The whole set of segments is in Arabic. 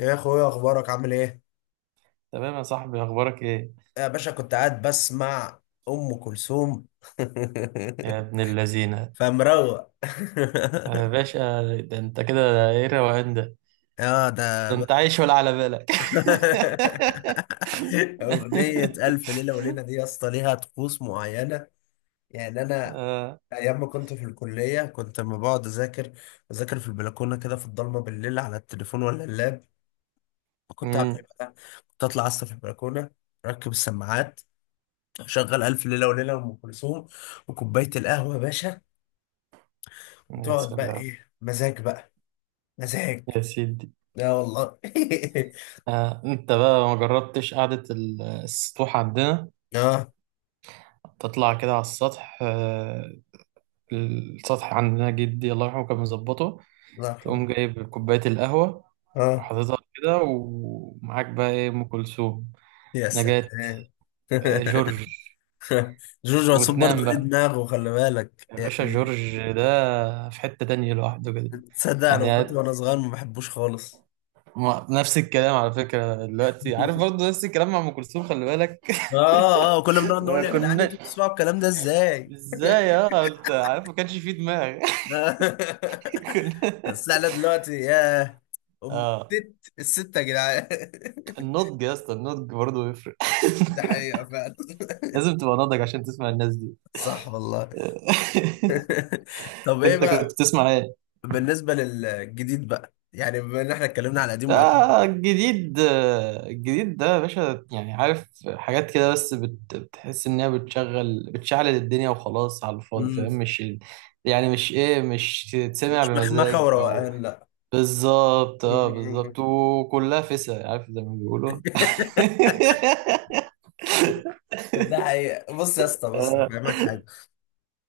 إيه يا اخويا، اخبارك؟ عامل ايه؟ تمام يا صاحبي، اخبارك ايه؟ يا باشا، كنت قاعد بسمع ام كلثوم. يا ابن اللذينه، فمروق. يا باشا. ده انت كده ايه الروقان ده؟ اه ده ده ب- انت عايش ولا على بالك؟ اغنيه الف ليله وليله دي يا اسطى ليها طقوس معينه. يعني انا آه. ايام ما كنت في الكليه، كنت لما بقعد اذاكر في البلكونه كده في الضلمه بالليل على التليفون ولا اللاب، كنت اعمل إيه أمم، بقى؟ كنت اطلع اسطى في البلكونه، اركب السماعات، اشغل الف ليله وليله ام كلثوم، وكوبايه القهوه يا باشا. يا تقعد بقى، سلام. ايه مزاج بقى، مزاج. يا سيدي. لا والله. آه، انت بقى ما جربتش قعدة السطوح عندنا؟ اه، تطلع كده على السطح. السطح عندنا جدي الله يرحمه كان مظبطه، الله يرحمه. تقوم جايب كوباية القهوة اه، وحاططها كده، ومعاك بقى ايه؟ ام كلثوم، يا نجاة، سلام. جورج. جورج وسوف وتنام برضه ليه بقى. دماغه، خلي بالك يا باشا يعني. جورج ده في حتة تانية لوحده كده. تصدق انا يعني كنت وانا صغير ما بحبوش خالص. نفس الكلام على فكرة دلوقتي، عارف برضه نفس الكلام مع أم كلثوم، خلي بالك. اه، اه، كنا بنقعد ما نقول يا جدعان، كناش. انتوا بتسمعوا الكلام ده ازاي؟ ازاي؟ اه انت عارف ما كانش فيه دماغ. كنا. بس احنا دلوقتي يا ام اه، ست الستة يا جدعان. النضج يا اسطى، النضج برضه يفرق. ده حقيقة فعلا. لازم تبقى ناضج عشان تسمع الناس دي. صح والله. طب ايه انت كنت بقى؟ بتسمع ايه؟ بالنسبة للجديد بقى، يعني بما ان احنا اتكلمنا على قديم وقديم. آه الجديد. الجديد ده يا باشا يعني عارف حاجات كده، بس بتحس إنها بتشغل بتشعل الدنيا وخلاص على الفاضي، فاهم؟ امم مش يعني مش إيه، مش تتسمع مش مخمخة بمزاج أو وروقان، لا. بالظبط. اه مم. بالظبط، وكلها فسا عارف زي ما بيقولوا. ده حقيقة. بص يا اسطى، بص آه. هفهمك حاجة.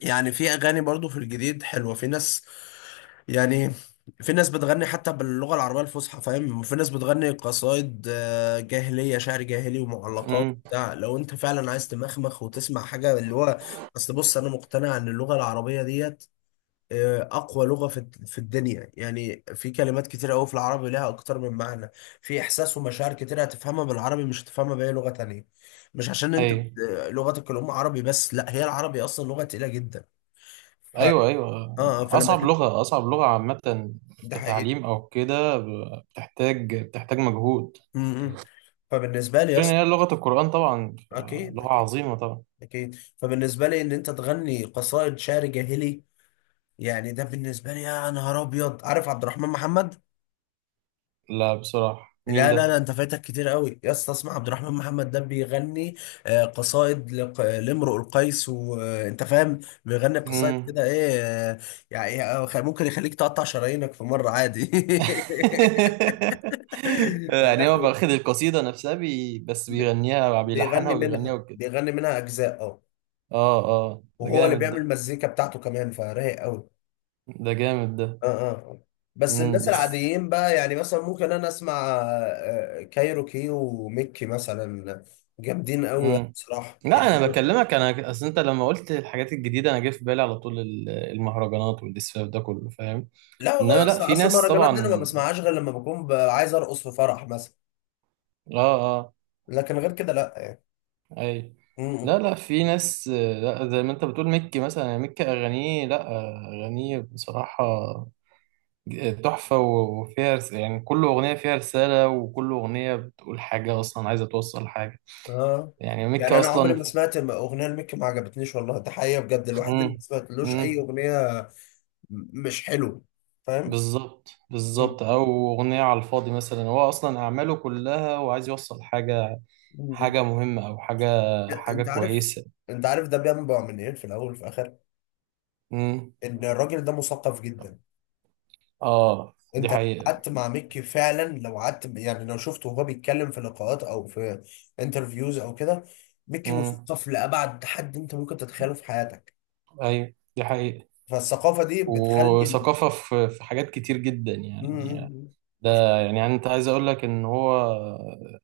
يعني في اغاني برضو في الجديد حلوة، في ناس، يعني في ناس بتغني حتى باللغة العربية الفصحى فاهم، وفي ناس بتغني قصايد جاهلية، شعر جاهلي ومعلقات أمم، بتاع، لو انت فعلا عايز تمخمخ وتسمع حاجة اللي هو، اصل بص، انا مقتنع ان اللغة العربية ديت اقوى لغه في الدنيا. يعني في كلمات كتير قوي في العربي لها اكتر من معنى، في احساس ومشاعر كتير هتفهمها بالعربي، مش هتفهمها باي لغه تانية. مش عشان انت أيوه لغتك الام عربي، بس لا، هي العربي اصلا لغه تقيله جدا. ف اه أيوه أيوه، آه، فلما أصعب ت- لغة، أصعب لغة، عامة ده حقيقي. كتعليم أو كده، بتحتاج بتحتاج مجهود، م- م. فبالنسبه لي غير ان هي اصلا، لغة القرآن طبعا، اكيد لغة اكيد عظيمة طبعا. اكيد. فبالنسبه لي ان انت تغني قصائد شعر جاهلي، يعني ده بالنسبه لي يا نهار ابيض. عارف عبد الرحمن محمد؟ لا بصراحة مين لا لا لا، ده؟ انت فايتك كتير قوي يا اسطى. اسمع عبد الرحمن محمد ده بيغني قصائد لامرؤ القيس، وانت فاهم، بيغني قصائد مم. كده ايه. يعني ممكن يخليك تقطع شرايينك في مرة عادي. يعني هو لا، واخد القصيدة نفسها بس ب- بيغنيها، بيلحنها بيغني وبيغنيها منها وكده. بيغني منها اجزاء. اه. اه اه، ده وهو اللي جامد بيعمل ده. مزيكا بتاعته كمان، فرايق قوي. ده جامد ده. اه، اه. بس مم الناس بس. العاديين بقى، يعني مثلا ممكن انا اسمع كايروكي وميكي مثلا، جامدين قوي يعني مم. بصراحه. لا يعني انا بكلمك، انا اصل انت لما قلت الحاجات الجديده انا جه في بالي على طول المهرجانات والاسفاف ده كله، فاهم؟ لا والله انما يا لا اسطى، في اصل ناس المهرجانات دي انا ما طبعا. بسمعهاش غير لما بكون عايز ارقص في فرح مثلا. اه. آه. لكن غير كده لا يعني. اي. م- لا م. لا، في ناس، لا زي ما انت بتقول مكي مثلا، مكي اغانيه لا، اغانيه بصراحة تحفة، وفيها يعني كل اغنية فيها رسالة، وكل اغنية بتقول حاجة، اصلا عايزة توصل حاجة. اه. يعني مكي يعني انا عمري ما اصلا. سمعت اغنيه لميكي ما عجبتنيش، والله ده حقيقه بجد. الواحد امم. اللي ما سمعتلوش امم. اي اغنيه مش حلو، فاهم؟ بالظبط م- بالظبط، او اغنية على الفاضي مثلا، هو اصلا اعماله كلها وعايز يوصل حاجة، م. حاجة مهمة او حاجة، لا، حاجة انت عارف كويسة. انت عارف ده بينبع من ايه في الاول وفي الاخر. امم. ان الراجل ده مثقف جدا. اه دي انت لو حقيقة. قعدت مع ميكي فعلا، لو قعدت يعني، لو شفته وهو بيتكلم في لقاءات او في انترفيوز او كده، ميكي امم. مثقف لابعد حد انت ممكن تتخيله في حياتك. ايوه دي حقيقة. فالثقافه دي بتخلي م- وثقافة في حاجات كتير جدا يعني. م- ده يعني أنت عايز أقول لك إن هو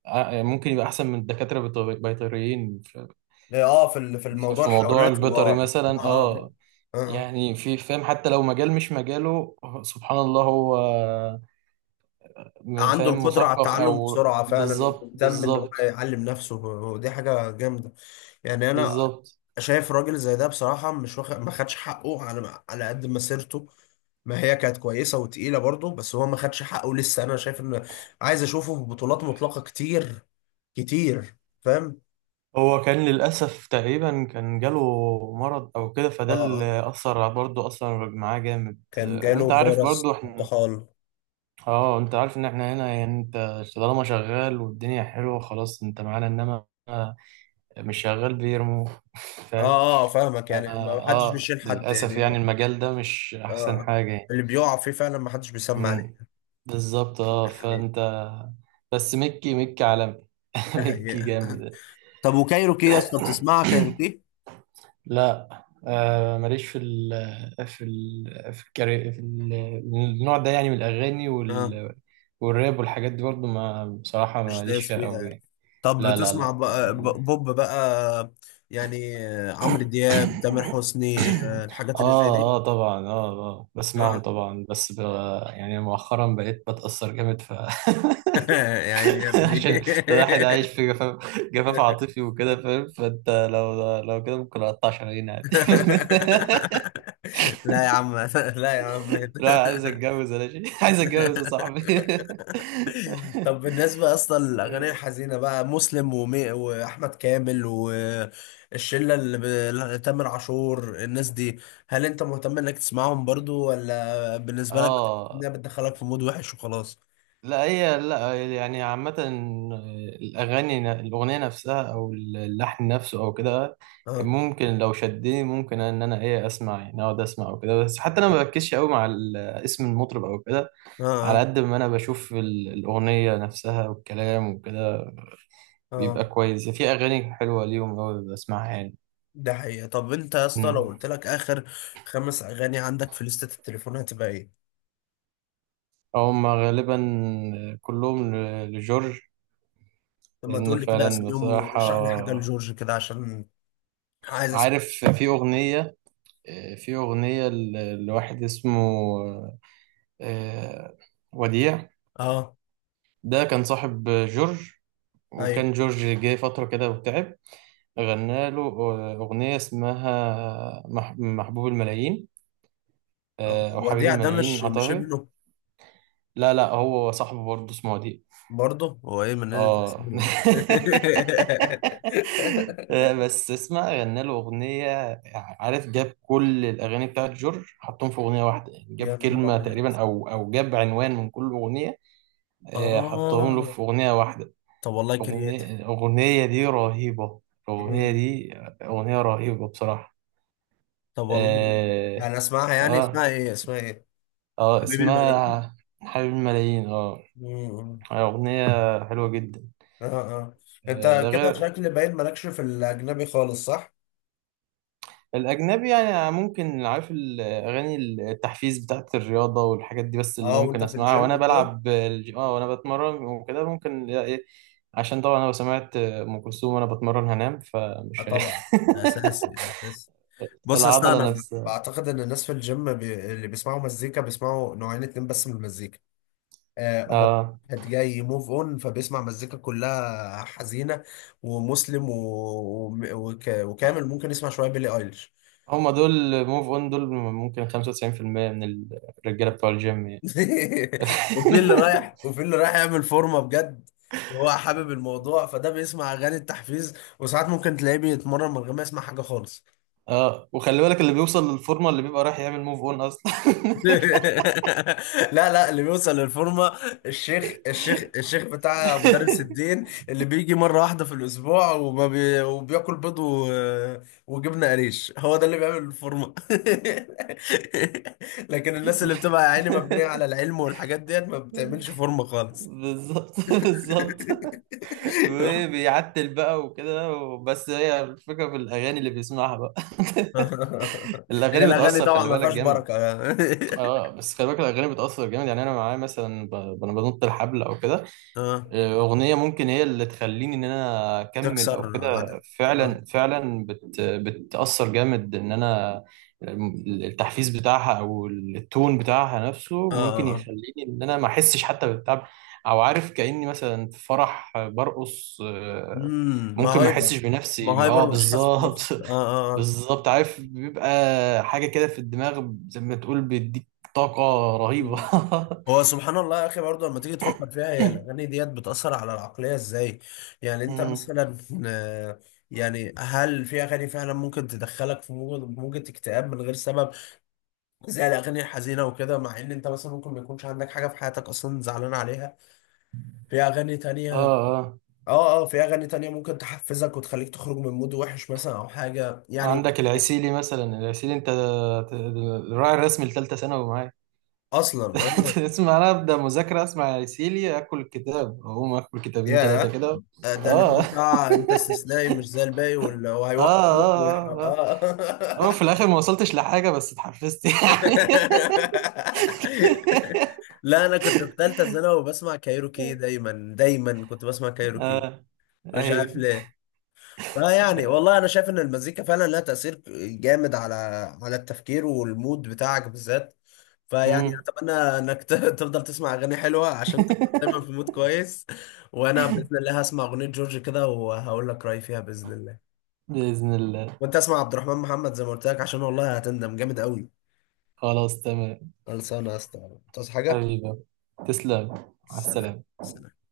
ممكن يبقى أحسن من الدكاترة بيطريين في، م. اه، في في في الموضوع في موضوع الحيوانات اه، البيطري مثلا، اه، أه. اه، آه. يعني في، فاهم؟ حتى لو مجال مش مجاله، سبحان الله. هو عنده فاهم، القدرة على مثقف التعلم أو بسرعة فعلا، بالظبط، ومهتم إن هو بالظبط يعلم نفسه، ودي حاجة جامدة. يعني أنا بالظبط. شايف راجل زي ده بصراحة مش واخد، ما خدش حقه على قد مسيرته. ما هي كانت كويسة وتقيلة برضه، بس هو ما خدش حقه لسه. أنا شايف إن عايز أشوفه في بطولات مطلقة كتير كتير، فاهم؟ هو كان للأسف تقريبا كان جاله مرض أو كده، آه، فده آه، اللي أثر برضه أثر معاه جامد، كان جاله وأنت عارف فيروس برضه إحنا. الطحال. اه انت عارف ان احنا هنا يعني، انت طالما شغال والدنيا حلوه خلاص انت معانا، انما مش شغال بيرمو. فاهم. آه، آه، فاهمك، اه يعني ما حدش بيشيل حد للاسف يعني. يعني آه، المجال ده مش احسن آه. حاجه يعني. اللي بيقع فيه فعلا ما حدش بيسمع امم. عليه بالظبط، اه، يعني. فانت. بس مكي، مكي عالمي. ده مكي حقيقة. جامد. طب وكايروكي يا اسطى، بتسمعها كايروكي؟ لا آه، ماليش في ال في ال في, الكاري في ال النوع ده يعني من الاغاني، اه. وال والراب والحاجات دي برضو، ما بصراحه مش ماليش دايس فيها فيها يعني. قوي. طب لا لا بتسمع لا. بقى بوب بقى، يعني اه عمرو دياب، تامر حسني، الحاجات اللي زي دي. اه طبعا، اه اه اه. بسمعهم طبعا بس يعني مؤخرا بقيت بتأثر جامد ف. يعني يا ابني. عشان الواحد عايش في جفاف، جفاف عاطفي وكده، فاهم؟ فانت لو كده ممكن اقطع شرايين عادي. لا يا عم، لا يا عم. لا عايز اتجوز ولا شيء، عايز اتجوز يا صاحبي. طب بالنسبة اصلا للاغاني الحزينة بقى، مسلم واحمد كامل، والشلة اللي ب... لا- تامر عاشور، الناس دي، هل انت مهتم انك تسمعهم برضو، ولا بالنسبة لك اه. انها بتدخلك في مود وحش وخلاص؟ لا هي لا يعني، عامة الأغاني، الأغنية نفسها أو اللحن نفسه أو كده اه، ممكن، لو شدني ممكن إن أنا إيه أسمع، يعني أقعد أسمع أو كده، بس حتى أنا ما بركزش أوي مع اسم المطرب أو كده، اه، على اه، قد ما أنا بشوف الأغنية نفسها والكلام وكده آه، بيبقى كويس. في أغاني حلوة ليهم أوي بسمعها يعني. ده حقيقة. طب انت يا اسطى، لو مم. قلت لك اخر خمس اغاني عندك في لستة التليفون هتبقى ايه؟ هما غالبا كلهم لجورج، لما لأن تقول لي كده، فعلا اسميهم بصراحة ورشح لي حاجة لجورج كده، عشان عايز اسمع عارف. حاجة. في أغنية، في أغنية لواحد اسمه آه، وديع. اه، ده كان صاحب جورج، وكان ايوه، جورج جه فترة كده وتعب، غنى له أغنية اسمها محبوب الملايين، آه. أو حبيب وديع ده الملايين مش أعتقد. ابنه، لا لا هو صاحبه برضه، اسمه وديع. برضه هو ايه، من نزل اه. تقسيمي ولا إيه؟ بس اسمع، غنى له اغنيه. عارف جاب كل الاغاني بتاعت جورج، حطهم في اغنيه واحده، يعني جاب يا نهار كلمه ابيض. تقريبا او او جاب عنوان من كل اغنيه، حطهم له اه، في اغنيه واحده. طب والله كرياتيف. اغنيه، الاغنيه دي رهيبه. الاغنيه مم. دي اغنيه رهيبه بصراحه. طب والله جامد. اه يعني اسمعها، يعني اه, اسمها ايه، اسمها ايه؟ آه حبيبي الملايين. اسمها حبيب الملايين، اه. مم. اغنيه حلوه جدا. اه، اه. انت ده كده غير. شكل باين مالكش في الاجنبي خالص، صح؟ الأجنبي يعني ممكن عارف، الأغاني التحفيز بتاعت الرياضة والحاجات دي بس اللي اه. وانت ممكن في أسمعها، وأنا الجيم كده. بلعب آه وأنا بتمرن وكده ممكن، لا إيه، عشان طبعا أنا لو سمعت أم كلثوم وأنا بتمرن هنام، اه فمش طبعا، ده اساسي، ده اساسي. بص، اصل العضلة انا نفسها. بعتقد ان الناس في الجيم اللي بيسمعوا مزيكا بيسمعوا نوعين اتنين بس من المزيكا. هو آه واحد جاي موف اون، فبيسمع مزيكا كلها حزينه، ومسلم وكامل، ممكن يسمع شويه بيلي ايليش. هما دول موف أون، دول ممكن 95% من الرجالة بتوع الجيم يعني. وفي اللي رايح وفي اللي رايح يعمل فورمه بجد، وهو حابب الموضوع، فده بيسمع اغاني التحفيز. وساعات ممكن تلاقيه بيتمرن من غير ما يسمع حاجه خالص. آه، وخلي بالك اللي بيوصل للفورمة اللي بيبقى رايح يعمل موف أون أصلا. لا لا، اللي بيوصل للفورمه، الشيخ بتاع مدرس الدين اللي بيجي مره واحده في الاسبوع، وما بي وبياكل بيض وجبنه قريش، هو ده اللي بيعمل الفورمه. لكن الناس اللي بتبقى يا عيني مبنيه على العلم والحاجات ديت ما بتعملش فورمه خالص. بالظبط بالظبط، وبيعتل بقى وكده، بس هي الفكرة في الأغاني اللي بيسمعها بقى. هي الأغاني الاغاني بتأثر طبعا خلي ما بالك فيهاش جامد. بركه يعني. اه بس خلي بالك الأغاني بتأثر جامد، يعني أنا معايا مثلا أنا بنط الحبل أو كده، اه، أغنية ممكن هي اللي تخليني إن أنا أكمل أو تكسر عدد. كده، اه، فعلا فعلا بتأثر جامد إن أنا، التحفيز بتاعها أو التون بتاعها نفسه اه، ممكن آه. يخليني إن أنا ما أحسش حتى بالتعب، أو عارف كأني مثلا في فرح برقص، ما ممكن ما هايبر، أحسش ما بنفسي. أه هايبر، مش حاسس بالظبط. بنفسك، اه، اه، آه. بالظبط، عارف بيبقى حاجة كده في الدماغ زي ما تقول بيديك طاقة رهيبة. مم. هو سبحان الله يا اخي، برضه لما تيجي تفكر فيها، هي الاغاني ديت بتاثر على العقليه ازاي. يعني انت مم. مثلا، آه، يعني هل في اغاني فعلا ممكن تدخلك في موجة اكتئاب من غير سبب، زي الاغاني الحزينه وكده، مع ان انت مثلا ممكن ما يكونش عندك حاجه في حياتك اصلا زعلان عليها؟ في اغاني تانية، اه اه، اه، في اغاني تانية ممكن تحفزك وتخليك تخرج من مود وحش مثلا او حاجه يعني. عندك العسيلي مثلا، العسيلي انت الراعي الرسمي لثالثه ثانوي معايا. اصلا اه، اسمع انا ابدا مذاكره اسمع العسيلي، اكل الكتاب اقوم اكل 2 3 ياه، كده. ده اللي اه هو اه بتاع انت استثنائي مش زي الباقي، واللي هو اه، هيوقفوك ويح- اه اه اه اه، في الاخر ما وصلتش لحاجه بس اتحفزت. يعني. لا، انا كنت في ثالثه ثانوي وبسمع كايروكي، دايما دايما كنت بسمع كايروكي، اه. مش عارف ايوه. ليه. فيعني والله انا شايف ان المزيكا فعلا لها تاثير جامد على التفكير والمود بتاعك بالذات. فيعني مم. اتمنى انك تفضل تسمع اغاني حلوه عشان تبقى دايما في مود كويس. وانا باذن الله هسمع اغنيه جورج كده، وهقول لك رايي فيها باذن الله. باذن الله. وانت اسمع عبد الرحمن محمد زي ما قلت لك، عشان والله هتندم جامد قوي. خلاص تمام. خلصانه يا اسطى، تعوز حاجه؟ حبيبي تسلم. على سلام. السلامه. سلام.